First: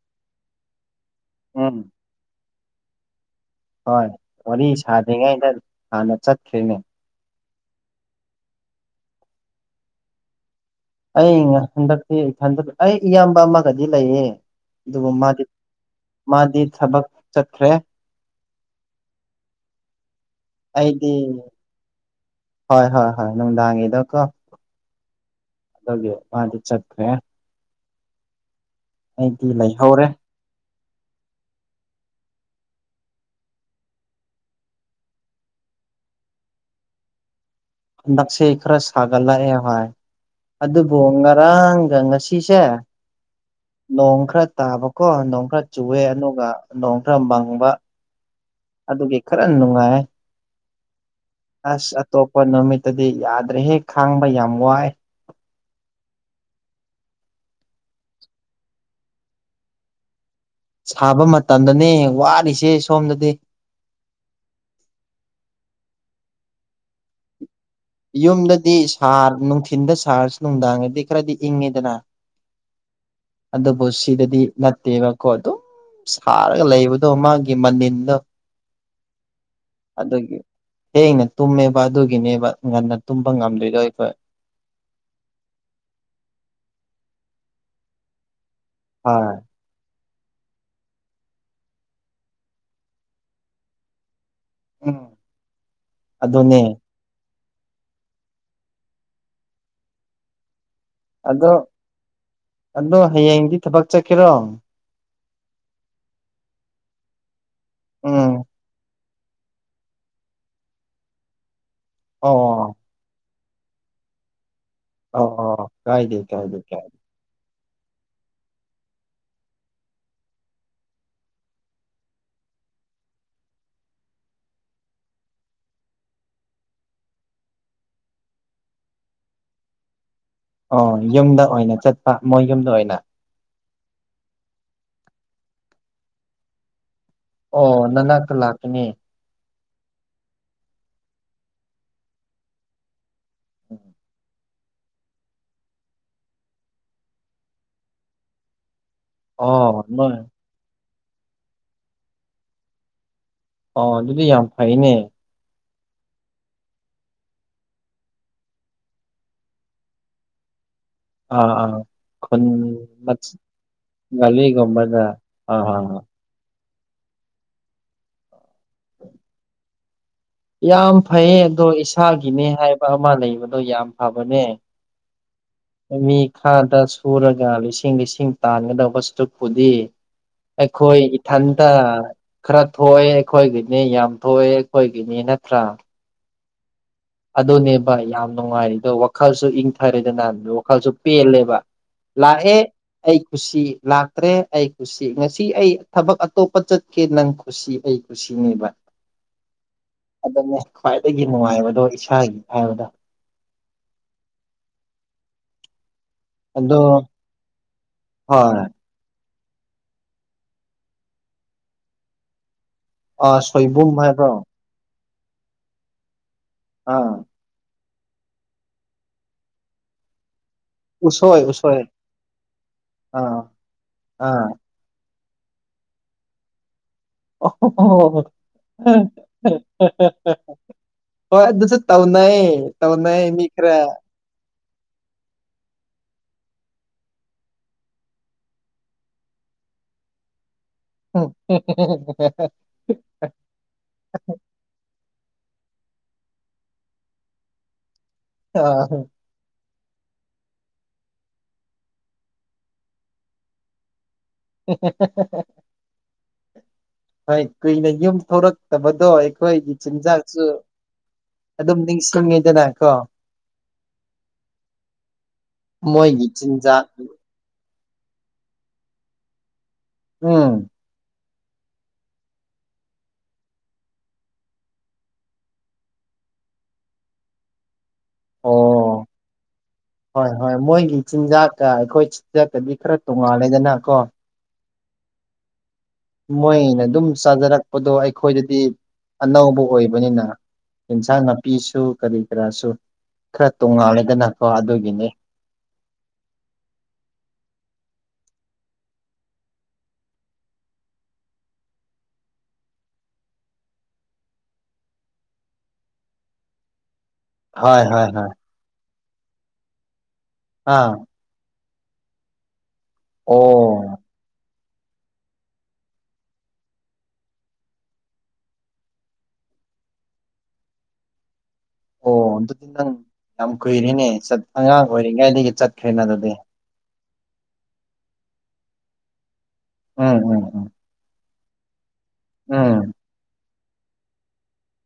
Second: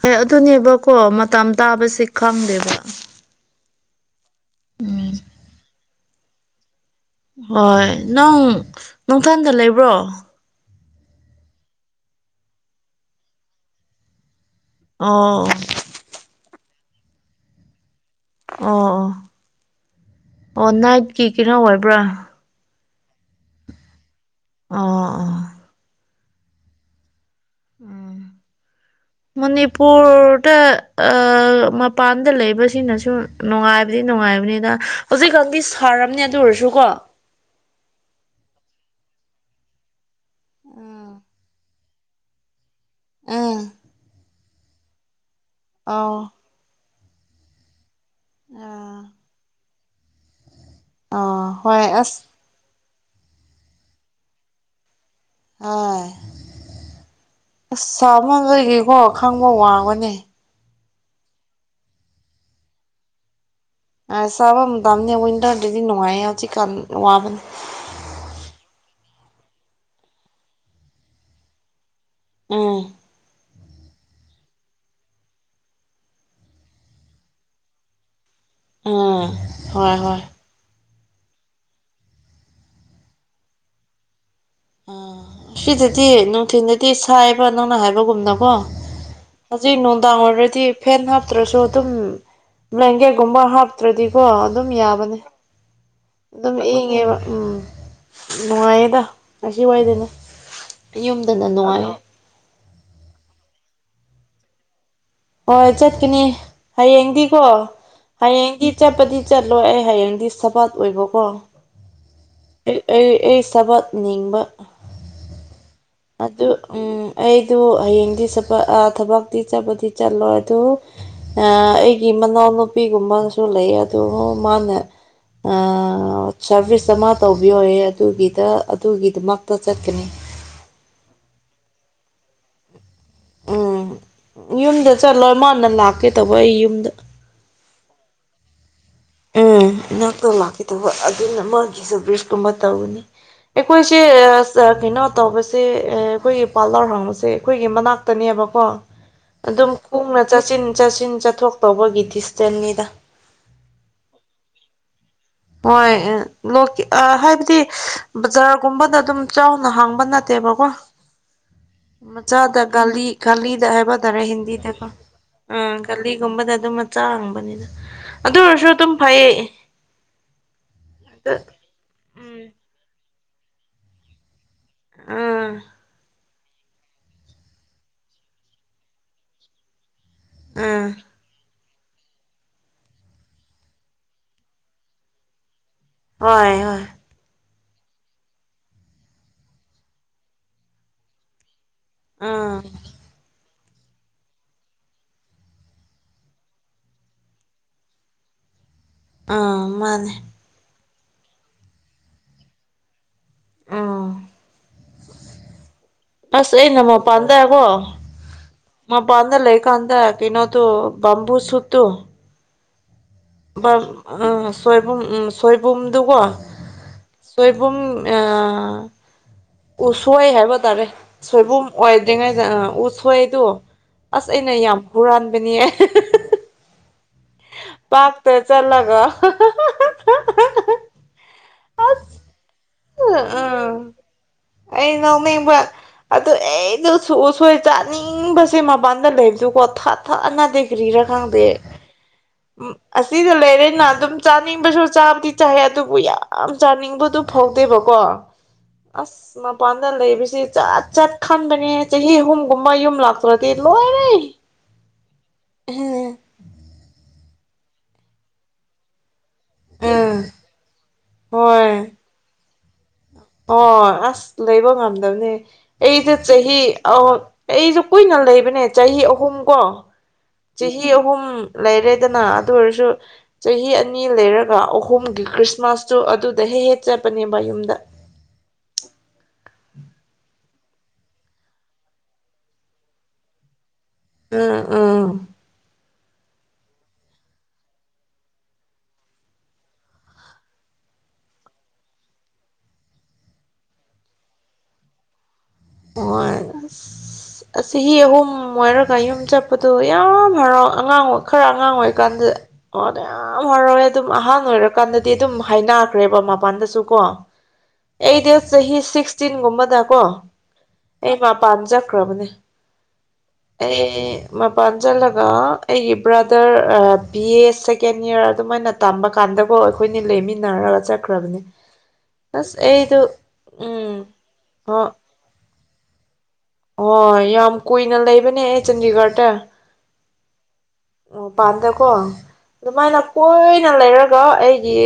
ꯍꯣꯏ ꯑꯗꯨꯅꯦꯕꯀꯣ ꯃꯇꯝ ꯎꯝ ꯇꯥꯁꯦ ꯈꯪꯗꯦꯕ ꯍꯣꯏ ꯋꯥꯔꯤ ꯁꯥꯗ꯭ꯔꯤꯉꯩꯗ ꯍꯥꯟꯅ ꯆꯠꯈ꯭ꯔꯤꯅꯦ ꯍꯣꯏ ꯅꯪ ꯅꯨꯡꯊꯥꯟꯗ ꯂꯩꯕ꯭ꯔꯣ ꯑꯩ ꯍꯟꯗꯛꯇꯤꯟ ꯑꯩ ꯏꯌꯥꯝꯕ ꯑꯃꯒꯗꯤ ꯂꯩꯌꯦ ꯑꯗꯨꯕꯨ ꯃꯥꯗꯤ ꯑꯣ ꯑꯣ ꯃꯥꯗꯤ ꯊꯕꯛ ꯆꯠꯈ꯭ꯔꯦ ꯑꯣ ꯑꯣ ꯑꯣ ꯑꯩꯗꯤ ꯅꯥꯏꯠꯀꯤ ꯀꯩꯅꯣ ꯑꯣꯏꯕ꯭ꯔꯥ ꯍꯣꯏ ꯍꯣꯏ ꯍꯣꯏ ꯅꯨꯡꯗꯥꯡꯒꯤꯗꯣ ꯀꯣ ꯑ ꯑꯥ [unintelligible] ꯃꯥꯗꯤ ꯆꯠꯈ꯭ꯔꯦ ꯎꯝ ꯑꯩꯗꯤ ꯂꯩꯍꯧꯔꯦ ꯃꯅꯤꯄꯨꫪꯗ ꯑ ꯃꯄꯥꯟꯗ ꯂꯩꯁꯤꯡꯅꯁꯨ ꯅꯨꯡꯉꯥꯏꯕꯗꯤ ꯅꯨꯡꯉꯥꯏꯕꯅꯤꯅ ꯍꯧꯖꯤꯛꯀꯥꯟꯗꯤ ꯁꯥ ꯁꯥꯔꯝꯅꯤ ꯑꯗꯨ ꯑꯣꯏꯔꯁꯨꯀꯣ ꯍꯟꯗꯛꯁꯦ ꯈꯔ ꯁꯥꯒꯠꯂꯛꯑꯦ ꯍꯣꯏ ꯑꯗꯨꯕꯨ ꯎꯝ ꯉꯔꯥꯡ ꯉꯁꯤꯁꯦ ꯎꯝ ꯅꯣꯡ ꯈꯔ ꯇꯥꯕꯀꯣ ꯅꯣꯡ ꯈꯔ ꯆꯨꯑꯦ ꯑꯧ ꯑꯗꯨꯒ ꯅꯣꯡ ꯈꯔ ꯃꯪꯕ ꯑꯥ ꯑꯗꯨꯒꯤ ꯈꯔ ꯅꯨꯡꯉꯥꯏꯑꯦ ꯑꯥ ꯍꯣꯏ ꯑꯁ ꯑꯇꯣꯞꯄ ꯅꯨꯃꯤꯠꯇꯗꯤ ꯌꯥꯗ꯭ꯔꯦꯍꯦ ꯈꯥꯡꯕ ꯌꯥꯝ ꯋꯥꯏ ꯍꫭꯏ ꯑꯁ ꯁꯥꯃꯟꯕꯒꯤꯀꯣ ꯈꯥꯡꯕ ꯋꯥꯕꯅꯦ ꯁꯥꯕ ꯃꯇꯝꯗꯅꯦ ꯋꯥꯔꯤꯁꯦ ꯁꯣꯝꯗꯗꯤ ꯑꯁꯕ ꯃꯇꯝꯅꯦ ꯋꯤꯟꯇꫪꯗꯗꯤ ꯅꯨꯡꯉꯥꯏ ꯍꯧꯖꯤꯛꯀꯥꯟ ꯋꯥꯕꯅꯦ ꯌꯨꯝꯗꯗꯤ ꯁꯥꯔ ꯅꯨꯡꯊꯤꯟꯗ ꯁꯥꯔꯁꯨ ꯅꯨꯡꯗꯥꯡꯗꯗꯤ ꯈꯔꯗꯤ ꯏꯪꯉꯤꯗꯅ ꯎꯝ ꯑꯗꯨꯕꯨ ꯁꯤꯗꯗꯤ ꯅꯠꯇꯦꯕꯀꯣ ꯑꯗꯨꯝ ꯁꯥꯔꯒ ꯂꯩꯕꯗꯣ ꯃꯥꯒꯤ ꯃꯅꯤꯟꯗꫭ ꯎꯝ ꯍꯣꯏ ꯍꯣꯏ ꯊꯦꯡꯅ ꯇꯨꯝꯃꯦꯕ ꯑꯗꯨꯒꯤꯅꯦꯕ ꯉꯟꯅ ꯇꯨꯝꯕ ꯉꯝꯗ꯭ꯔꯤꯗꯣ ꯑꯩꯈꯣꯏ ꯑꯥ ꯁꯤꯗꯗꯤ ꯅꯨꯡꯊꯤꯟꯜꯗꯗꯤ ꯁꯥꯏꯕ ꯅꯪꯅ ꯍꯥꯏꯕꯒꯨꯝꯅꯀꯣ ꯍꯣꯏ ꯍꯧꯖꯤꯛ ꯅꯣꯡ ꯗꯥꯡ ꯑꯣꯏꯔꯗꯤ ꯐꯦꯟ ꯍꯥꯞꯇ꯭ꯔꯁꯨ ꯑꯗꯨꯝ ꯕ꯭ꯂꯦꯡꯒꯦꯠꯀꯨꯝꯕ ꯍꯥꯞꯇ꯭ꯔꯗꯤ ꯀꯣ ꯑꯗꯨꯝ ꯎꯝ ꯌꯥꯕꯅꯦ ꯑꯗꯨꯝ ꯑꯗꯨꯅꯦ ꯏꯪꯉꯦꯕ ꯎꯝ ꯅꯨꯡꯉꯥꯏꯌꯦꯗ ꯉꯁꯤꯋꯥꯏꯗꯅ ꯌꯨꯝꯗꯅ ꯑꯗꯣ ꯅꯨꯡꯉꯥꯏ ꯑꯗꯣ ꯍꯌꯦꯡꯗꯤ ꯊꯕꯛ ꯆꯠꯀꯦꯔꯣ ꯍꯣꯏ ꯆꯠꯀꯅꯤ ꯍꯌꯦꯡꯗꯤꯀꯣ ꯎꯝ ꯍꯌꯦꯡꯗꯤ ꯆꯠꯄꯗꯤ ꯆꯠꯂꯣ ꯑꯩ ꯍꯌꯦꯡꯗꯤ [unintelligible] ꯑꯣꯏꯕꯀꯣ ꯑꯣ ꯑꯩ ꯊꯕꯛ ꯅꯤꯡꯕ ꯑꯣ ꯑꯣ ꯀꯥꯏꯗꯦ ꯑꯗꯨ ꯀꯥꯏꯗꯦ ꯀꯥꯏꯗꯦ ꯎꯝ ꯑꯩ ꯗꯨ ꯍꯌꯦꯡꯗꯤ ꯁꯕꯛ ꯊꯕꯛꯇꯤ ꯆꯠꯄꯗꯤ ꯆꯠꯂꯣꯏ ꯑꯗꯨ ꯑꯩꯒꯤ ꯃꯅꯥꯎ ꯅꯨꯄꯤꯒꯨꯝꯕꯅꯁꯨ ꯂꯩ ꯑꯗꯨ ꯃꯥꯅ ꯑ ꯁꯥꯔꯚꯤꯁ ꯑꯃ ꯇꯧꯕꯤꯌꯣꯌꯦ ꯑꯗꯨꯒꯤꯗ ꯑꯗꯨꯒꯤꯗꯃꯛꯇ ꯆꯠꯀꯅꯤ ꯑꯣ ꯌꯨꯝꯗ ꯑꯣꯏꯅ ꯆꯠꯄ ꯃꯣꯏ ꯌꯨꯝꯗ ꯑꯣꯏꯅ ꯎꯝ ꯌꯨꯝꯗ ꯆꯠꯂꯣꯏ ꯃꯥꯅ ꯂꯥꯛꯀꯦ ꯇꯧꯕ ꯑꯩ ꯌꯨꯝꯗ ꯑꯣ ꯅꯅꯥꯛꯇ ꯂꯥꯛꯀꯅꯤ ꯎꯝ ꯏꯅꯛꯇ ꯂꯥꯛꯀꯦ ꯇꯧꯕ ꯑꯗꯨꯅ ꯃꯥꯒꯤꯁꯨ ꯕ꯭ꯔꯤꯁꯀꯨꯝꯕ ꯇꯧꯅꯤ ꯑꯩꯣꯏꯁꯦ ꯑ ꯀꯩꯅꯣ ꯇꯧꯕꯁꯦ ꯑꯩꯈꯣꯏꯒꯤ ꯄꯥꫪꯂꫪ ꯍꯥꯡꯕꯁꯦ ꯑꯩꯈꯣꯏꯒꯤ ꯃꯅꯥꯛꯇꯅꯦꯕꯀꯣ ꯑꯗꯨꯝ ꯑꯣ ꯅꯣꯏ ꯀꯨꯡꯅ ꯆꯠꯁꯤꯟ ꯆꯠꯁꯤꯟ ꯆꯠꯊꯣꯛ ꯇꯧꯕꯒꯤ ꯗꯤꯁꯇꯦꯟꯁꯅꯤꯗ ꯑꯣ ꯑꯗꯨꯗꯤ ꯌꯥꯝ ꯐꯩꯅꯦ ꯍꯣꯏ ꯂꫭꯛ ꯍꯥꯏꯕꯗꯤ ꯕꯖꯥꯔꯒꯨꯝꯕꯗ ꯑꯗꯨꯝ ꯆꯥꯎꯅ ꯍꯥꯡꯕ ꯅꯠꯇꯦꯕꯀꯣ ꯑꯥ ꯑꯥ ꯈꯨꯟ ꯃꯆꯥꯗ ꯒꯂꯤ ꯒꯥꯂꯤꯗ ꯍꯥꯏꯕ ꯇꯥꯔꯦ ꯍꯤꯟꯗꯤꯗꯀꯣ ꯒꯥꯔꯤꯒꯨꯝꯕꯗ ꯑꯥ ꯎꯝ ꯑꯥ ꯒꯥꯂꯤꯒꯨꯝꯕꯗ ꯑꯗꯨꯝ ꯆꯥꯡꯕꯅꯤꯗ ꯑꯗꯨ ꯑꯣꯏꯔꯁꯨ ꯑꯗꯨꯝ ꯐꯩꯌꯦ ꯌꯥꯝ ꯑꯗꯨ ꯐꯩꯌꯦ ꯑꯗꯣ ꯎꯝ ꯏꯁꯥꯒꯤꯅꯦ ꯍꯥꯏꯕ ꯑꯃ ꯂꯩꯕꯗꯣ ꯌꯥꯝ ꯐꯕꯅꯦ ꯑꯝ ꯃꯤ ꯈꯥꯗ ꯁꯨꯔꯒ ꯂꯤꯁꯤꯡ ꯂꯤꯁꯤꯡ ꯇꯥꯟꯒꯗꯕ ꯁꯔꯨꯛꯄꯨꯗꯤ ꯎꯝ ꯑꯩꯈꯣꯏ ꯏꯊꯟꯇ ꯈꯔ ꯊꯣꯛꯑꯦ ꯑꯩꯈꯣꯏꯒꯤꯅꯦ ꯌꯥꯝ ꯊꯣꯛꯑꯦ ꯑꯩꯈꯣꯏ ꯒꯤꯅꯤ ꯅꯠꯇ꯭ꯔ ꯍꯣꯏ ꯍꯣꯏ ꯑꯗꯨꯅꯦꯕ ꯌꯥꯝ ꯅꯨꯡꯉꯥꯏꯔꯦ ꯑꯗꯣ ꯋꯥꯈꯜꯁꯨ ꯏꯪꯊꯔꯦꯗ ꯅꯍ ꯋꯥꯈꯜꯁꯨ ꯄꯦꯜꯂꯦꯕ ꯂꯥꯛꯑꯦ ꯎꯝ ꯑꯩ ꯈꯨꯁꯤ ꯂꯥꯛꯇ꯭ꯔꯦ ꯑꯩ ꯀꯁꯤ ꯉꯁꯤ ꯑꯩ ꯊꯕꯛ ꯑꯇꯣꯞꯄ ꯆꯠꯀꯦ ꯅꯪ ꯈꯨꯁꯤ ꯑꯩ ꯀꯁꯤꯅꯦꯕ ꯑꯥ ꯃꯥꯅꯦ ꯈ꯭ꯋꯥꯏꯗꯒꯤ ꯅꯨꯡꯉꯥꯏꯕꯗꯣ ꯏꯁꯥꯒꯤ ꯍꯥꯏꯕꯗ ꯑꯥ ꯑꯁ ꯑꯗꯣ ꯑꯩꯩꯅꯃ ꯄꯥꯟꯗꯀꯣ ꯍꯣꯏ ꯃ ꯄꯥꯟ ꯂꯩ ꯀꯗ꯭ꯔ ꯏꯅꯣꯣ ꯝꯕꯕꯨ ꯁꯠꯇꯨ ꯕꯥ ꯑ ꯁꯣꯏꯕꯨꯝ ꯍꯥꯏꯕ꯭ꯔꯣ ꯁꯣꯏ ꯁꯣꯏꯨꯝ ꯎ ꯁꯣꯏꯕꯨꯝꯗꯨꯀꯣ ꯑꯥ ꯁꯣꯏꯕꯨꯝ ꯑꯣꯁꯣꯏ ꯍꯥꯏꯕ ꯍꯥꯏꯔꯦ ꯎꯁꯣꯏ ꯁꯣꯏꯕꯨꯝ ꯎꯁꯣꯏ ꯑꯣꯏꯗ꯭ꯔꯤꯉꯩꯗ ꯎ ꯁꯣꯏꯗꯣ ꯑꯥ ꯑꯁ ꯑꯩꯅ ꯑꯥ ꯌꯥꯝ ꯍꯨꯔꯥꯟꯕ ꯕꯅꯤ ꯑꯣ ꯍꯣꯏ ꯑꯗꯨꯁꯨ ꯇꯧꯅꯥꯏ ꯇꯧꯅꯥꯏ ꯃꯤꯀꯔ ꯎꯝ ꯑꯩ ꯅꯧ ꯅ ꯏꯕ ꯑꯗꯨ ꯑꯩꯗꯣ ꯁꯣꯏ ꯆꯥꯅꯤꯡꯕꯁꯦ ꯃꯄꯥꯟꯗ ꯂꯩꯕꯗꯨꯀꯣ ꯊꯥꯛ ꯊꯥꯛꯅꯗꯤ ꯎꯝ ꯎ ꯎꯝ ꯑꯁꯤꯗ ꯂꯩꯔꯦꯅ ꯑꯗꯨꯝ ꯆꯥꯅꯤꯡꯕꯁꯨ ꯆꯥꯝꯗꯤ ꯆꯥꯏ ꯑꯗꯨꯕꯨ ꯌꯥꯝ ꯆꯥꯅꯤꯡꯕꯗꯨ ꯐꯥꯎꯗꯦꯕꯀꯣ ꯑ ꯑꯁ ꯃꯄꯥꯟꯗ ꯂꯩꯕꯁꯤ ꯆꯠ ꯆꯠ ꯈꯟꯕꯅꯦ ꯆꯍꯤ ꯑꯍꯨꯝꯒꯨꯝꯕ ꯌꯨꯝ ꯂꯥꯛꯇ꯭ꯔꯗꯤ ꯂꯣꯏꯔꯩ [unintelligible] ꯍ ꯀꯣꯏꯅ ꯌꯨꯝ ꯊꯣꯛꯐꯝ ꯇꯕꯗꯣ ꯑꯩꯈꯣꯏꯒꯤ ꯎꯝ ꯆꯤꯟꯖꯥꯛꯁꯨ ꯑꯗꯨꯝ ꯅꯤꯡꯁꯤꯡꯉꯤꯗꯅ ꯀꯣ ꯑꯣ ꯑꯁ ꯂꯩꯕ ꯉꯝꯗꯅꯤ ꯑꯩꯁꯨ ꯃꯣꯏꯒꯤ ꯆꯍꯤ ꯆꯤꯟꯖꯥꯛ ꯑꯍ ꯑꯩꯁꯨ ꯀꯨꯏꯅ ꯂꯩꯕꯅꯦ ꯆꯍꯤ ꯑꯍꯨꯝ ꯀꯣ ꯎꯝ ꯆꯍꯤ ꯑꯍꯨꯝ ꯂꯩꯔꯦꯗꯅ ꯑꯗꯨ ꯑꯣꯏꯔꯁꯨ ꯆꯍꯤ ꯑꯅꯤ ꯂꯩꯔꯒ ꯑꯍꯨꯝꯒꯤ ꯈ꯭ꯔꯤꯁꯃꯥꯁꯇꯨ ꯑꯗꯨꯗ ꯍꯦꯛ ꯍꯦ ꯆꯠꯄꯅꯦꯕ ꯌꯨꯝꯗ ꯑꯣ ꯍꯣꯏ ꯍꯣꯏ ꯃꯣꯏꯒꯤ ꯆꯤꯟꯖꯥꯛꯀ ꯑꯩꯈꯣꯏ ꯆꯤꯟꯖꯥꯛꯇꯗꯤ ꯈꯔ ꯇꯣꯡꯉꯥꯜꯂꯦꯗꯅꯪ ꯑꯝ ꯑꯝ ꯃꯣꯏꯅ ꯑꯗꯨꯝ ꯆꯥꯖꯔꯛꯄꯗꯣ ꯑꯩꯈꯣꯏꯗꯗꯤ ꯑꯅꯧꯕ ꯑꯣꯏꯕꯅꯤꯅ ꯏꯟꯁꯥꯡ ꯅꯥꯄꯤꯁꯨ ꯀꯔꯤ ꯀꯔꯥꯁꯨ ꯈꯔ ꯇꯣꯉꯥꯜꯂꯗꯅꯀꯣ ꯑꯗꯨꯒꯤꯅꯦ ꯆꯍꯤ ꯑꯍꯨꯝ ꯑꯣꯏꯔꯒ ꯑꯨꯝ ꯆꯠꯄꯗꯣ ꯌꯥꯝ ꯍꯔ ꯑꯉꯥꯡ ꯈꯔ ꯑꯉꯥꯡ ꯑꯣꯏꯔꯤ ꯀꯥꯟꯗ ꯑꯣ ꯌꯥꯝ ꯍꯔꯥꯎꯋꯦ ꯑꯗꯨꯝ ꯑꯍꯥꯟ ꯑꯣꯏꯔ ꯀꯥꯟꯗꯗꯤ ꯑꯗꯨꯝ ꯍꯥꯏ ꯅꯥꯈ꯭ꯔꯦꯕ ꯃꯄꯥꯟꯗꯁꯨ ꯀꯣ ꯍꯣꯏ ꯍꯣꯏ ꯍꯣꯏ ꯑꯩꯗꯤ ꯆꯍꯤ ꯁꯤꯛꯁꯇꯤꯟꯒꯨꯝꯕꯗ ꯀꯣ ꯑꯥ ꯑꯩ ꯃꯄꯥꯟ ꯆ ꯑꯣ ꯑꯦ [unintelligible] ꯄꯥꯟꯁꯤꯜꯂꯒ ꯑꯩꯒꯤ brother B A second year ꯑꯗꯨꯃꯥꯏꯅ ꯇꯝꯕ ꯀꯥꯟꯗꯒ ꯑꯣ ꯑꯩꯈꯣꯏꯅꯤ ꯂꯩꯃꯤꯟꯅꯔꯒ ꯆꯠꯈ꯭ꯔꯕꯅꯦ ꯑꯣ ꯑꯁ ꯑꯗꯨꯗꯤ ꯅꯪ ꯑꯩꯗꯣ ꯌꯥꯝ ꯎꯝ ꯀꯨꯏꯔꯅꯦ ꯑꯉꯥꯡ ꯍꯣꯏ ꯑꯣꯏꯔꯤꯉꯩꯗꯒꯤ ꯆꯠꯈ꯭ꯔꯦꯅ ꯑꯗꯨꯗꯤ ꯍꯣꯏ ꯌꯥꯝ ꯀꯨꯏꯅ ꯂꯩꯕꯅꯦ ꯑꯩ ꯆꯥꯟꯗꯤꯒꯔꯗ ꯎꯝ ꯎꯝ ꯎꯝ ꯑꯣ ꯄꯥꯝꯗꯦꯀꯣ ꯎꯝ ꯑꯗꯨꯃꯥꯏꯅ ꯀꯣꯏ ꯑꯩꯅ ꯂꯩꯔꯒ ꯑꯩꯒꯤ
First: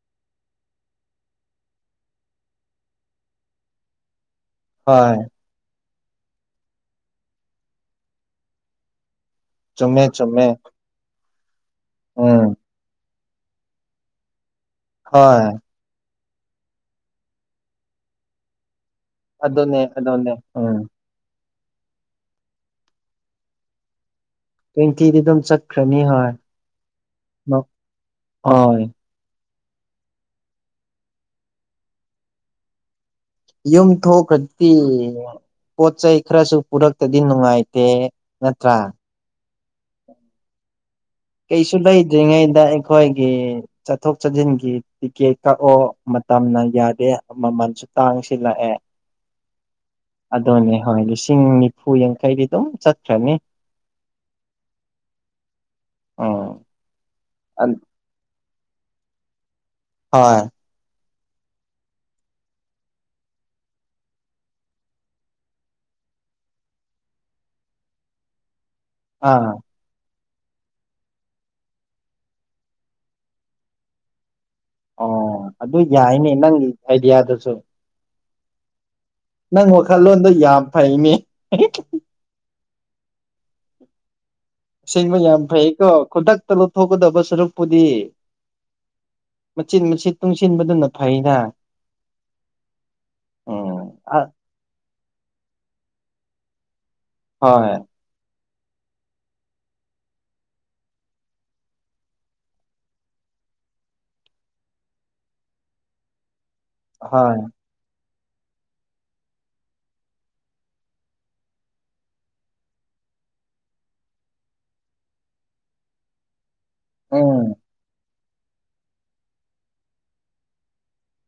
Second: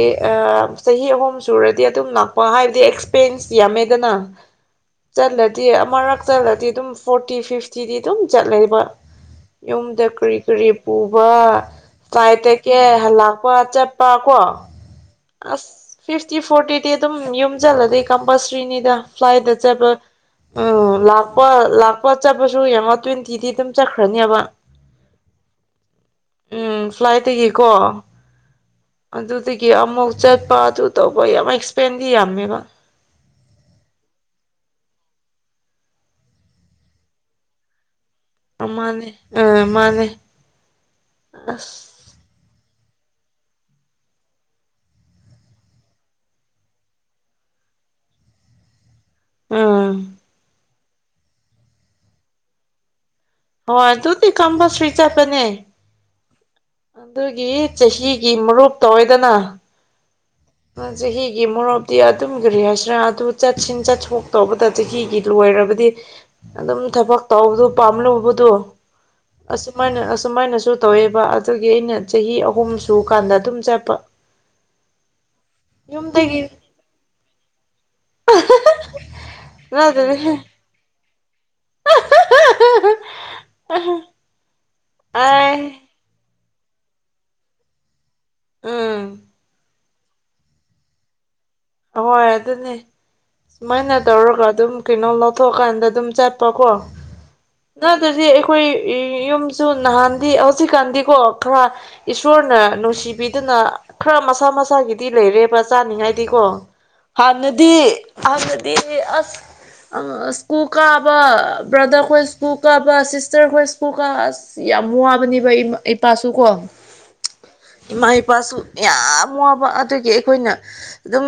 ꯆꯍꯤ ꯑꯍꯨꯝ ꯁꯨꯔꯗꯤ ꯑꯗꯨꯝ ꯂꯥꯛꯄ ꯍꯥꯏꯕꯗꯤ ꯑꯦꯛꯁꯄꯦꯟꯁ ꯌꯥꯝ ꯃꯦꯗꯅ ꯍꯣꯏ ꯆꯠꯂꯗꯤ ꯑꯃꯨꯔꯛ ꯆꯠꯂꯗꯤ ꯑꯗꯨꯝ ꯐꯣꯔꯇꯤ ꯐꯤꯐꯇꯤꯗꯤ ꯑꯗꯨꯝ ꯆꯠꯂꯦꯕ ꯆꯨꯝꯃꯦ ꯌꯨꯝꯗ ꯀꯔꯤ ꯆꯨꯝꯃꯦ ꯀꯔꯤ ꯄꯨꯕ ꯁꯥꯏꯠꯇ ꯎꯝ ꯀꯦ ꯍꯂꯄ ꯀ꯭ꯋꯥ ꯆꯠꯄ ꯀꯣ ꯍꯣꯏ ꯑꯁ ꯐꯤꯐꯇꯤ ꯐꯣꯔꯇꯤꯗꯤ ꯑꯗꯨꯝ ꯌꯣꯝꯁꯤꯜꯂꯗꯤ ꯀꯝꯄꯜꯁ꯭ꯔꯤꯅꯤꯗ ꯐ꯭ꯂꯥꯏꯠꯆꯦ ꯑꯗꯨꯅꯦ ꯎꯝ ꯑꯗꯨꯅꯦ ꯎꯝ ꯂꯥꯛ ꯂꯄ ꯂꯥꯛꯄ ꯆꯠꯄꯁꯨ ꯌꯦꯡꯉꯣ ꯇꯨꯤꯟꯇꯤꯗꯤ ꯑꯗꯨꯝ ꯆꯠꯈ꯭ꯔꯅꯤꯕ ꯇ꯭ꯋꯦꯟꯇꯤꯗꯤ ꯑꯗꯨꯝ ꯆꯠ ꯎꯝ ꯐ꯭ꯂꯥꯏꯠꯇꯒꯤꯀꯣ ꯍꯣꯏ ꯑꯗꯨ ꯑꯗꯨꯒꯤ ꯑꯃꯨꯛ ꯆꯠꯄ ꯑꯗꯨ ꯇꯧꯕ ꯌꯥꯝ ꯑꯦꯛꯁꯄꯦꯟꯗꯤ ꯌꯥꯝꯃꯦꯕ ꯌꯨꯝ ꯊꯣꯛꯈ꯭ꯔꯗꯤ ꯄꯣꯠ ꯆꯩꯩ ꯈꯔꯁꯨ ꯄꯨꯔꯛꯇꯗꯤ ꯅꯨꯡꯉꯥꯏꯇꯦ ꯑ ꯅꯠꯇ꯭ꯔꯥ ꯃꯥꯅꯦ ꯑ ꯃꯥꯅꯦ ꯀꯩꯁꯨꯨ ꯑꯁ ꯂꯏꯗꯦ ꯉꯦꯗ ꯑꯩꯈꯣꯏꯒꯤ ꯆꯠꯊꯣꯛ ꯆꯠꯁꯤꯟꯒꯤ ꯇꯤꯀꯦꯠ ꯀꯛꯑꯣ ꯃꯇꯝꯅ ꯌꯥꯗꯦ ꯃꯃꯜꯁꯨ ꯇꯥꯡꯉꯁꯤꯂ ꯑꯦ ꯑꯝ ꯍꯣꯏ ꯂꯤꯁꯤꯡ ꯅꯤꯐꯨ ꯌꯥꯡꯈꯩꯗꯤ ꯑꯗꯨꯝ ꯆꯠꯈ꯭ꯔꯅꯤ ꯍꯣꯏ ꯇꯨꯗꯤ ꯀꯝꯕꯁ꯭ꯆꯥꯄꯅꯦ ꯑꯝ ꯑꯗꯨꯒꯤ ꯆꯍꯤꯒꯤ ꯃꯔꯨꯞꯇꯧꯋꯏꯗꯅ ꯍꯣꯏ ꯆꯍꯤꯒꯤ ꯃꯣꯔꯣꯛꯞꯇꯤ ꯑꯗꯨꯝꯒꯤꯔꯤ ꯍꯥꯏꯁꯔ ꯑꯗꯨ ꯆꯁꯤ ꯆꯠꯊꯣꯛꯇꯧꯕꯗ ꯆꯍꯤꯒꯤ ꯂꯣꯏ ꯗꯤ ꯑꯗꯨ ꯊ ꯇ ꯄꯝꯗꯣ ꯑꯥ ꯑꯥꯏꯅ ꯁꯨꯃꯥꯏꯅꯁꯨ ꯇꯧꯋꯦꯕ ꯑꯗꯨꯒꯤ ꯑꯩꯅ ꯆꯍꯤ ꯑꯍꯨꯝ ꯁꯨ ꯀꯥꯟꯗ ꯑꯗꯨꯝ ꯆꯠꯄ ꯑꯣ ꯑꯗꯨ ꯌꯥꯏꯅꯤ ꯌꯨꯝꯗꯒꯤ ꯅꯪꯒꯤ ꯑꯥꯏꯗꯤꯌꯥꯗꯨꯁꯨ [unintelligible] ꯅꯪ ꯅꯠꯇꯦꯗ ꯋꯥꯈꯜꯂꯣꯟꯗꯣ ꯌꯥꯝ ꯐꯩꯅꯦ [unintelligible] ꯁꯤꯦꯡꯕ ꯌꯥꯝ ꯑꯥꯏ ꯐꯩꯀꯣ ꯈꯨꯗꯛꯇ ꯂꯧꯊꯣꯛꯀꯗꯕ ꯁꯔꯨꯛꯄꯨꯗꯤ ꯑꯝ ꯃꯆꯤꯟ ꯃꯆꯤꯠ ꯇꯨꯡꯁꯤꯟꯕꯗꯨꯅ ꯐꯩꯅ ꯍꯣꯏ ꯑꯗꯨꯅꯦ ꯁꯨꯃꯥꯏꯅ ꯎꯝ ꯇꯧꯔꯒ ꯑꯗꯨꯝ ꯀꯩꯅꯣ ꯂꯧꯊꯣꯛꯀꯥꯟꯗ ꯑꯗꯨꯝ ꯆꯠꯄ ꯀꯣ ꯍꯣꯏ ꯅ ꯑꯗꯨꯗꯤ ꯑꯩꯈꯣꯏ ꯌꯨꯝꯁꯨ ꯅꯍꯥꯟꯗꯤ ꯍꯧꯖꯤꯛꯀꯥꯟꯗꯤꯀꯣ ꯈꯔ ꯏꯁꯣꯔꯅ ꯅꯨꯡꯁꯤꯕꯤꯗꯅ ꯈꯔ ꯃꯁꯥ ꯃꯁꯥꯒꯤꯗꯤ ꯂꯩꯔꯦꯕ ꯆꯥꯅꯤꯡꯉꯥꯏꯗꯤꯀꯣ ꯍꯣꯏ ꯍꯥꯟꯅꯗꯤ ꯑꯍ ꯃ ꯑꯁ ꯑ ꯁ꯭ꯀꯨ ꯀꯥꯕ ꯕ꯭ꯔꯗꯔ ꯈꯣꯏ ꯁ꯭ꯀꯨꯜ ꯀꯥꯕ ꯁꯤꯁꯇꯔ ꯈꯣꯏ ꯁ꯭ꯀꯨ ꯀꯥ ꯌꯥꯝ ꯋꯥꯕꯅꯦꯕ ꯏꯄꯥꯁꯨ ꯀꯣ ꯎꯝ ꯏꯃꯥ ꯏꯄꯥꯁꯨ ꯌꯥꯝ ꯋꯥꯕ ꯑꯗꯨꯒꯤ ꯑꯩꯈꯣꯏꯅ ꯑꯗꯨꯝ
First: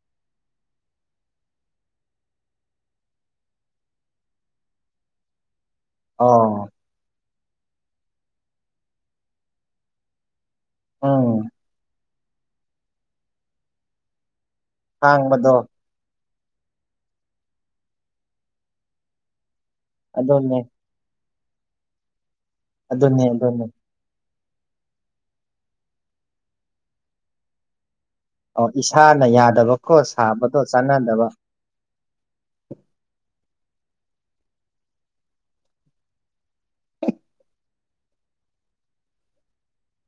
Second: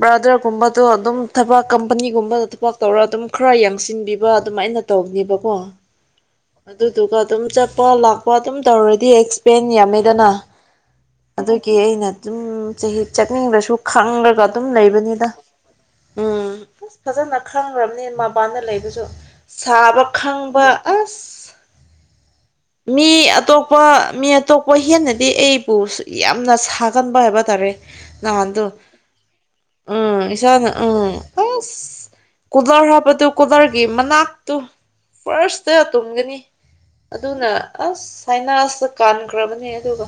ꯕ꯭ꯔꯥꯗꯔꯒꯨꯝꯕꯗꯣ ꯑꯗꯨꯝ ꯊꯕꯥꯛ ꯀꯝꯄꯅꯤꯒꯨꯝꯕꯗ ꯊꯕꯛ ꯇꯧꯔꯒ ꯑꯗꯨꯝ ꯈꯔ ꯌꯦꯡꯁꯤꯟꯕꯤꯕ ꯑꯗꯨꯃꯥꯏꯅ ꯑꯩꯅ ꯇꯧꯅꯦꯕꯀꯣ ꯑꯣ ꯑꯗꯨꯗꯨꯒ ꯑꯗꯨꯝ ꯆꯠꯄ ꯂꯥꯛꯄ ꯑꯗꯨꯝ ꯇꯧꯔꯗꯤ ꯑꯦꯛꯁꯄꯦꯟ ꯌꯥꯝꯃꯦꯗꯅ ꯎꯝ ꯑꯗꯨꯒꯤ ꯑꯩꯅ ꯑꯗꯨꯝ ꯆꯍꯤ ꯆꯠꯅꯤꯡꯗꯁꯨ ꯈꯪꯂꯒ ꯑꯗꯨꯝ ꯂꯩꯕꯅꯤꯗ ꯈꯥꯡꯕꯗꯣ ꯎꯝ ꯑꯁ ꯐꯖꯅ ꯈꯪꯈ꯭ꯔꯕꯅꯤ ꯃꯕꯥꯗ ꯂꯩꯕꯁꯨ ꯁꯥꯕ ꯑꯗꯨꯅꯦ ꯈꯪꯕ ꯑꯁ ꯃꯤ ꯑꯗꯨꯅꯦ ꯑꯗꯨꯅꯦ ꯑꯇꯣꯞꯄ ꯃꯤ ꯑꯇꯣꯞꯄ ꯍꯦꯟꯅꯗꯤ ꯑꯩꯕꯨ ꯌꯥꯝꯅ ꯁꯥꯒꯟꯕ ꯍꯥꯏꯕ ꯇꯥꯔꯦ ꯑꯣ ꯅꯍꯥꯟꯗꯣ ꯏꯁꯥꯅ ꯌꯥ ꯎꯝ ꯏꯁꯁꯥꯅ ꯎ ꯀꯂꯔ ꯍꯥ ꯄꯠꯇ ꯀꯂꯔ ꯒꯤ ꯃꯅꯥꯛꯇꯨ ꯐꯥꯔꯁꯇ ꯇꯨꯝꯒꯅꯤ ꯑꯗꯨꯅ ꯑꯁ ꯁꯥꯏꯅꯥꯁꯇ ꯀꯥꯟꯈ꯭ꯔꯕꯅꯦ ꯑꯗꯨꯒ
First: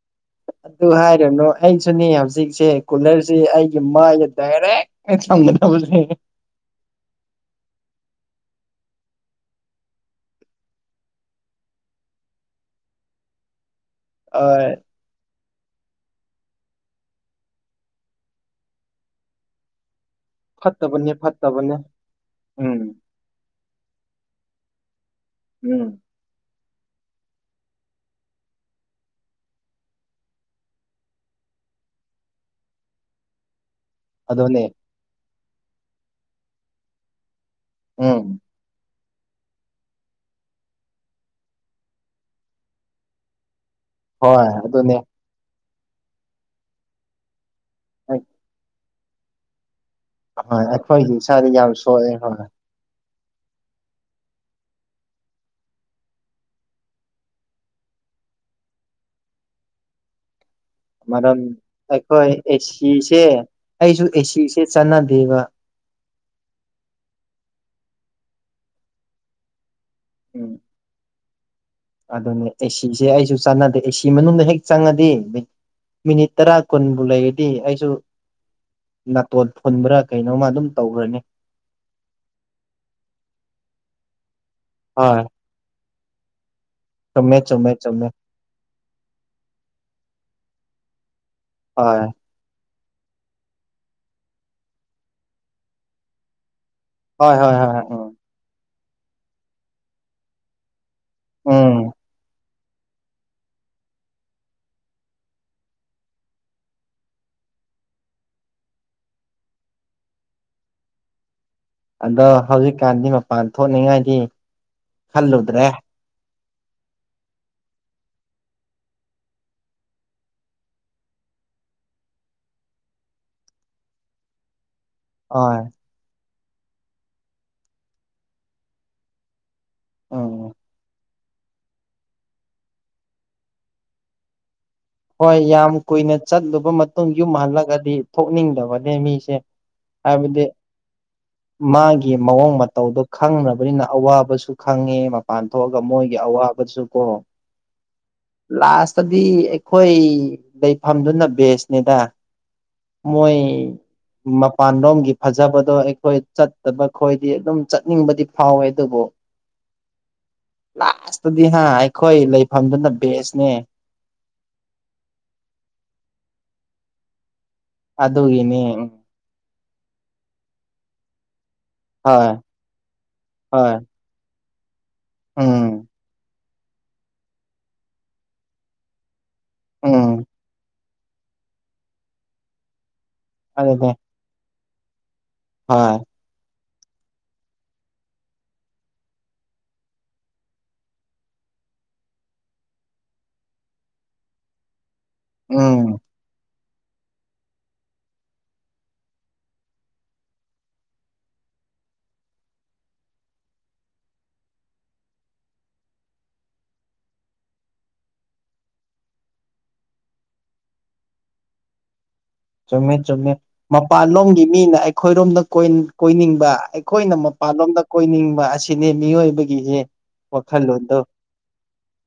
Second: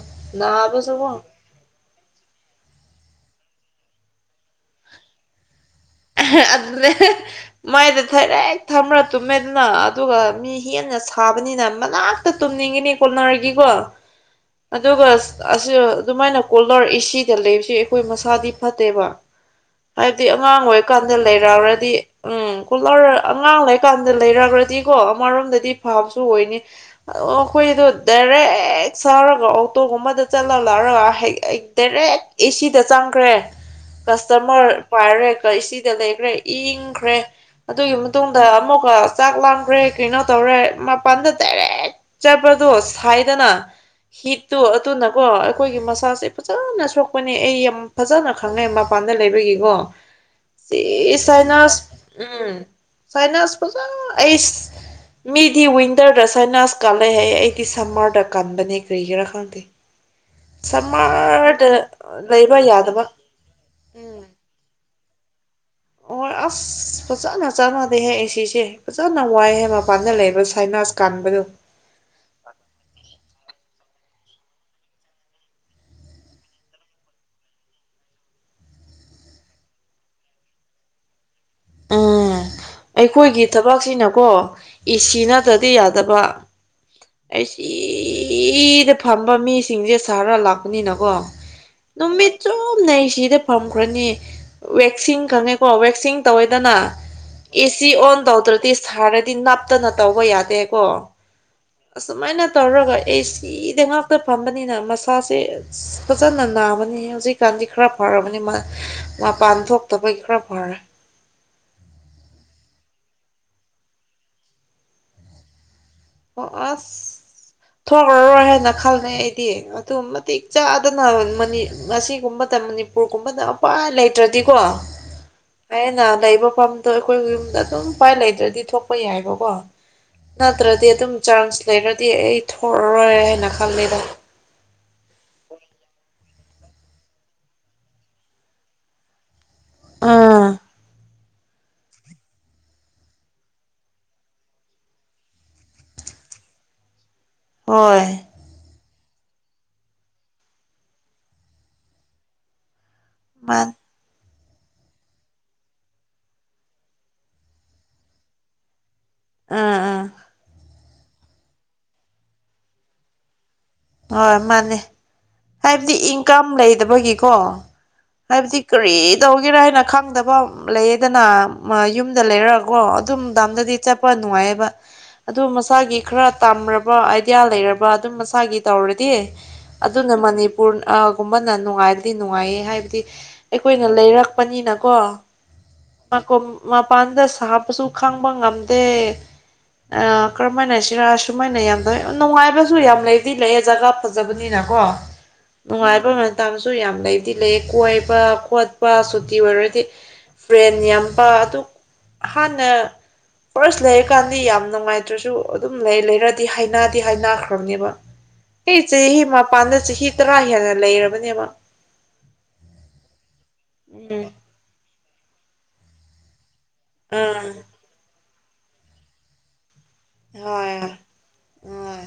ꯑꯗꯨ ꯅꯥꯕꯁꯨꯀꯣ ꯍꯥꯏꯔꯨꯅꯨ ꯑꯩꯁꯨꯅꯦ ꯍꯧꯖꯤꯛꯁꯦ ꯀꯨꯂꯔꯁꯦ ꯑꯩ ꯃꯥꯏꯗ ꯗꯥꯏꯔꯦꯛ ꯌꯦꯛꯁꯟꯕꯅꯤ ꯑꯗꯨ ꯃꯥꯏꯗ ꯗꯥꯏꯔꯦꯛ ꯊꯝꯃ꯭ꯔꯥ ꯇꯨꯝꯃꯦꯗꯅ ꯑꯗꯨꯒ ꯃꯤ ꯍꯦꯟꯅ ꯁꯥꯕꯅꯤꯅ ꯃꯅꯥꯛꯇ ꯇꯨꯝꯅꯤ [unintelligible] ꯀꯨꯅꫭꯏꯒꯤꯀꯣ ꯍꯣꯏ ꯑꯗꯨꯒ ꯑꯍ ꯑꯗꯨꯃꯥꯏꯅ ꯀꯣꯂꫪ ꯑꯦꯁꯤꯗ ꯂꯩꯕꯁꯦ ꯑꯩꯈꯣꯏ ꯃꯁꯥꯗꯤ ꯐꯠꯇꯦꯕ ꯍꯥꯏꯕꯗꯤ ꯑꯉꯥꯡ ꯐꯠꯇꯕꯅꯦ ꯑꯣꯏꯔꯤꯀꯥꯟꯗ ꯐꯠꯇꯕꯅꯦ ꯂꯩꯔꯕꯔꯗꯤ ꯎꯝ ꯀꫭꯂꫪ ꯑꯉꯥꯡ ꯂꯩꯀꯥꯟꯗ ꯂꯩꯔꯒꯔꯗꯤꯀꯣ ꯑꯃꯔꯣꯝꯗꯗꯤ ꯎꯝ ꯐꯥꯝꯁꯨ ꯑꯣꯏꯅꯤ ꯑꫭ ꯑꯩꯈꯣꯏꯗꯣ ꯗꯥꯏꯔꯦꯛ ꯁꯥꯔꯒ ꯑꯣꯇꯣꯒꯨꯝꯕꯗ ꯆꯠꯂꯒ ꯂꯥꯛꯔꯒ ꯗꯥꯏꯔꯦꯛ ꯍꯦꯛ ꯑꯦꯁꯤꯗ ꯆꯪꯈ꯭ꯔꯦ ꯑꯗꯨꯅꯦ ꯀꯁꯇꯃꫪ ꯄꯥꯏꯔꯦ ꯑꯦꯁꯤꯗ ꯂꯩꯈ꯭ꯔꯦ ꯏꯪꯈ꯭ꯔꯦ ꯑꯗꯨꯒꯤ ꯎꯝ ꯃꯇꯨꯡꯗ ꯑꯃꯨꯛꯀ ꯆꯥꯛ ꯂꯥꯡꯈ꯭ꯔꯦ ꯀꯩꯅꯣ ꯇꯧꯔꯦ ꯃꯄꯥꯟꯗ ꯗꯥꯏꯔꯦꯛ ꯆꯠꯕꯗꯣ ꯁꯥꯏꯗꯅ ꯍꯣꯏ ꯍꯤꯠꯇꯣ ꯑꯗꯨꯅꯦ ꯑꯗꯨꯅꯀꯣ ꯑꯩꯈꯣꯏꯒꯤ ꯃꯁꯥꯁꯦ ꯐꯖꯅ ꯁꯣꯛꯄꯅꯤ ꯑꯩ ꯌꯥꯝ ꯐꯖꯅ ꯈꯪꯉꯦ ꯄꯥꯟꯗ ꯂꯩꯕꯒꯤꯀꯣ ꯍꯣꯏ ꯑꯩꯈꯣꯏꯒꯤ ꯏꯁꯥꯗ ꯌꯥꯝ ꯁꯤꯁꯥꯏꯅꯁ ꯁꯣꯛꯑꯦ ꯍꯣꯏ ꯎꯝ ꯁꯥꯏꯅꯁ ꯐꯖ ꯑꯩꯁ ꯃꯤꯗꯤ ꯋꯤꯟꯇꫪꯗ ꯁꯥꯏꯅꯥꯁ ꯀꯜꯂꯦ ꯍꯥꯏ ꯑꯩꯗꯤ ꯁꯝꯃꫪꯗ ꯀꯟꯕꯅꯦ ꯀꯔꯤꯒꯤꯔꯥ ꯈꯪꯗꯦ ꯃꯔꯝ ꯁꯝꯃꯔꯗ ꯑꯩꯈꯣꯏ ꯂꯩꯕ ꯌꯥꯗꯕ ꯑꯦꯁꯤꯁꯦ ꯑꯩꯁꯨ ꯑꯦꯁꯤꯁꯦ ꯆꯠꯅꯗ ꯗꯤꯕ ꯑꯣ ꯑꯁ ꯐꯖꯅ ꯆꯥꯟꯅꯗꯦꯍꯦ ꯑꯦ ꯁꯤꯁꯦ ꯐꯖꯅ ꯋꯥꯏꯍꯦꯕ ꯃꯄꯥꯟꯗ ꯂꯩꯕ ꯎꯝ ꯁꯥꯏꯅꯥꯁ ꯀꯥꯟꯕꯗꯨ ꯑꯗꯨꯅꯦ ꯑꯦꯁꯤꯁꯦ ꯑꯩꯁꯨ ꯆꯠꯅꯗꯦ ꯑꯦꯁꯤ ꯀꯤ ꯃꯅꯨꯡꯗ ꯍꯦꯛ ꯆꯪꯉꯗꯤ ꯃꯤꯅꯤꯠ ꯇꯔꯥ ꯀꯨꯟꯕꯨ ꯂꯩꯔꯗꯤ ꯑꯩꯁꯨ ꯅꯥꯇꯣꯟ ꯐꯨꯟꯕ꯭ꯔ ꯀꯩꯅꯣꯝꯃ ꯑꯗꯨꯝ ꯇꯧꯈ꯭ꯔꯅꯤ ꯎꯝ ꯑꯩꯈꯣꯏꯒꯤ ꯊꯕꯛꯁꯤꯅꯀꯣ ꯏꯁꯤ ꯍꯣꯏ ꯅꯠꯇ꯭ꯔꯗꯤ ꯌꯥ ꯗꯕ ꯆꯨꯝꯃꯦ ꯆꯨꯝꯃꯦ ꯆꯨꯝꯃꯦ ꯑꯦꯁꯤꯗ ꯐꯝꯕ ꯃꯤꯁꯤꯡꯁꯦ ꯁꯍꯔ ꯂꯥꯛ ꯄꯅꯤ ꯅꯀꯣ ꯍꯣꯏ ꯅꯨꯃꯤꯠꯆꯨ ꯅ ꯑꯦꯁꯤꯗ ꯐꯝꯈ꯭ꯔꯅꯤ ꯋꯦꯛꯁꯤꯡ ꯈꯪꯉꯦꯀꯣ ꯋꯦꯛꯁꯤꯡ ꯇꯧꯋꯦꯗꯅ ꯍꯣꯏ ꯍꯣꯏ ꯍꯣꯏ ꯑꯦꯁꯤ ꯎꯝ ꯑꯣꯟ ꯇꯧꯗ꯭ꯔꯗꯤ ꯁꯥꯔꯗꯤ ꯅꯞꯇꯅ ꯇꯧꯕ ꯌꯥꯗꯦꯀꯣ ꯎꯝ ꯑꯁꯨꯃꯥꯏꯅ ꯇꯧꯔꯒ ꯑꯦ ꯁꯤꯗ ꯉꯥꯛꯇ ꯐꯝꯕꯅꯤꯅ ꯃꯁꯥꯁꯦ ꯐꯖꯅ ꯅꯥꯕꯅꯤ ꯍꯧꯖꯤꯛꯀꯥꯟ ꯈꯔ ꯐꯔꯕꯅꯤ ꯃꯄꯥꯟ ꯊꯣꯛꯇꯕꯒꯤ ꯈꯔ ꯐꯔꯦ ꯑꯗꯣ ꯍꯧꯖꯤꯛꯀꯥꯟꯗꯤ ꯃꯄꯥꯟ ꯊꯣꯛꯅꯤꯡꯉꯥꯏꯗꯤ ꯈꯜꯂꯨꯗ꯭ꯔꯦ ꯑꯁ ꯊꯣꯛꯔꯔꯣꯏ ꯍꯥꯏꯅ ꯈꯜꯂꯦ ꯑꯩꯗꯤ ꯑꯗꯨ ꯃꯇꯤꯛ ꯆꯥꯗꯅ ꯃꯁꯤꯒꯨꯝꯕ ꯃꯅꯤꯄꯨꯔꯒꯨꯝꯕꯗ ꯎꯄꯥꯏ ꯂꯩꯇ꯭ꯔꯗꯤꯀꯣ ꯍꯣꯏ ꯑꯩꯅ ꯂꯩꯕ ꯃꯐꯝꯗꯣ ꯑꯩꯈꯣꯏ ꯌꯨꯝꯗ ꯑꯗꯨꯝ ꯎꯄꯥꯏ ꯂꯩꯇ꯭ꯔꯗꯤ ꯊꯣꯛꯄ ꯌꯥꯏꯕꯀꯣ ꯎꯝ ꯅꯠꯇ꯭ꯔꯗꯤ ꯑꯗꯨꯝ ꯆꯥꯟꯁ ꯂꯩꯔꯗꯤ ꯑꯩ ꯊꯣꯛꯔꯣꯏ ꯍꯥꯏꯅ ꯈꯪꯉꯦꯗ ꯍꯣꯏ ꯌꯥꯝ ꯀꯨꯏꯅ ꯆꯠꯂꯨꯕ ꯃꯇꯨꯡ ꯌꯨꯝ ꯍꯜꯂꯒꯗꯤ ꯊꯣꯛꯅꯤꯡꯗꯕꯅꯦ ꯃꯤꯁꯦ ꯑꯕꯗꯤ ꯑꯥ ꯃꯥꯒꯤ ꯃꯑꯣꯡ ꯃꯇꯧꯗꯣ ꯈꯪꯔꯕꯅꯤꯅ ꯑꯋꯥꯕꯁꯨ ꯈꯪꯉꯦ ꯃꯄꯥꯟ ꯊꯣꯛꯑꯒ ꯃꯣꯏꯒꯤ ꯑꯥꯎꯕ ꯁꯨ ꯀꯣ ꯍꯣꯏ ꯑꯗꯤ ꯑꯩꯈꯣꯏ ꯂꯩꯐꯝꯗꯨꯅ ꯕꯦꯁꯅꯦꯗ ꯃꯣꯏ ꯃꯥ ꯃꯄꯥꯟꯂꯣꯝꯒꯤ ꯐꯖꯕꯗꯣ ꯑꯩꯈꯣꯏ ꯆꯠꯇꯕ ꯈꯣꯏꯗꯤ ꯑꯗꯨꯝ ꯆꯠꯅꯤꯡꯕꯗꯤ ꯐꯥꯎꯋꯦ ꯑꯗꯨꯕꯨ ꯑꯥ ꯑꯥ ꯂꯥꯁꯇꯗꯤ ꯍꯥ ꯑꯩꯈꯣꯏ ꯂꯩꯐꯝꯗꯨꯅ ꯕꯦꯁꯅꯦ ꯍꯣꯏ ꯃꯥꯅꯦ ꯍꯥꯏꯕꯗꯤ ꯏꯟꯀꯝ ꯂꯩꯗꯕꯒꯤꯀꯣ ꯍꯥꯏꯕꯗꯤ ꯑꯗꯨꯒꯤꯅꯦ ꯎꯝ ꯀꯔꯤ ꯇꯧꯒꯦꯔꯥ ꯍꯥꯏꯅ ꯈꯪꯗꯕ ꯂꯩꯌꯦꯗꯅ ꯌꯨꯝꯗ ꯍꯣꯏ ꯂꯩꯔꯛꯑꯀꯣ ꯑꯗꯨꯝ ꯗꯥꯝꯗꯗꯤ ꯍꯣꯏ ꯆꯠꯄ ꯅꯨꯡꯉꯥꯏꯑꯕ ꯑꯗꯨ ꯎꯝ ꯃꯁꯥꯒꯤ ꯈꯔ ꯇꯝꯔꯕ ꯑꯥꯏꯗꯤꯌꯥ ꯂꯩꯔꯕ ꯑꯗꯨꯝ ꯃꯁꯥꯒꯤ ꯇꯧꯔꯗꯤ ꯎꯝ ꯑꯗꯨꯅ ꯃꯅꯤꯄꯨꯔ ꯥ ꯨꯝꯕꯅ ꯅꯨꯡꯉꯥꯏꯔꯗꯤ ꯅꯨꯡꯉꯥꯏꯌꯦ ꯍꯥꯏꯕꯗꯤ ꯑꯩꯈꯣꯏꯅ ꯑꯗꯨꯅꯦ ꯂꯩꯔꯛꯄꯅꯤꯅꯀꯣ ꯍꯣꯏ ꯃꯄꯥꯟꯗ ꯁꯥꯞꯄꯁꯨ ꯈꯪꯕ ꯉꯝꯗꯦ ꯑ ꯀꯔꯝꯍꯥꯏꯅ ꯁꯤꯔ ꯁꯨꯃꯥꯏꯅ ꯌꯥꯝ ꯇ ꯅꯨꯡꯉꯥꯏꯕꯁꯨ ꯌꯥꯝ ꯂꯩ ꯑꯗꯨꯗꯤ ꯂꯩꯌꯦ ꯖꯒꯥ ꯐꯖꯕꯅꯤꯅ ꯀꯣ ꯎꯝ ꯅꯨꯡꯉꯥꯏꯕ ꯁꯨ ꯌꯥꯝ ꯂꯩꯕꯗꯤ ꯂꯩ ꯀꯣꯏꯕ ꯈꯣꯠꯄ ꯁꯨꯇꯤ ꯑꯣꯏꯔꯗꯤ ꯐ꯭ꯔꯦꯟ ꯌꯥꯝꯕ ꯑꯗꯨ ꯍꯥꯟꯅ ꯐꯥꯔꯁ ꯂꯩꯔꯀꯥꯟꯗꯤ ꯌꯥꯝ ꯅꯨꯡꯉꯥꯏꯇ꯭ꯔꯁꯨ ꯑꯗꯨꯝ ꯂꯩ ꯂꯩꯔꯗꯤ ꯍꯥꯏꯅꯗꯤ ꯍꯥꯏꯅꯈ꯭ꯔꯕꯅꯦꯕ ꯑꯩ ꯆꯍꯤ ꯃꯄꯥꯟꯗ ꯆꯍꯤ ꯇꯔꯥ ꯍꯦꯟꯅ ꯂꯩꯔꯕꯅꯦꯕ ꯆꯨꯝꯃꯦ ꯆꯨꯝꯃꯦ ꯎꯝ ꯃꯄꯥꯟꯂꯣꯝꯒꯤ ꯃꯤꯅ ꯑꯩꯈꯣꯏꯔꯣꯝꯗ ꯀꯣꯏꯅꯤꯡꯕ ꯑꯩꯈꯣꯏꯅ ꯎꯝ ꯃꯄꯥꯟꯂꯣꯝꯗ ꯀꯣꯏꯅꯤꯡꯕ ꯑꯁꯤꯅꯦ ꯃꯤꯑꯣꯏꯕꯒꯤꯁꯦ ꯍꯣꯏ ꯋꯥꯈꯜꯂꯣꯗ ꯍꯣꯏ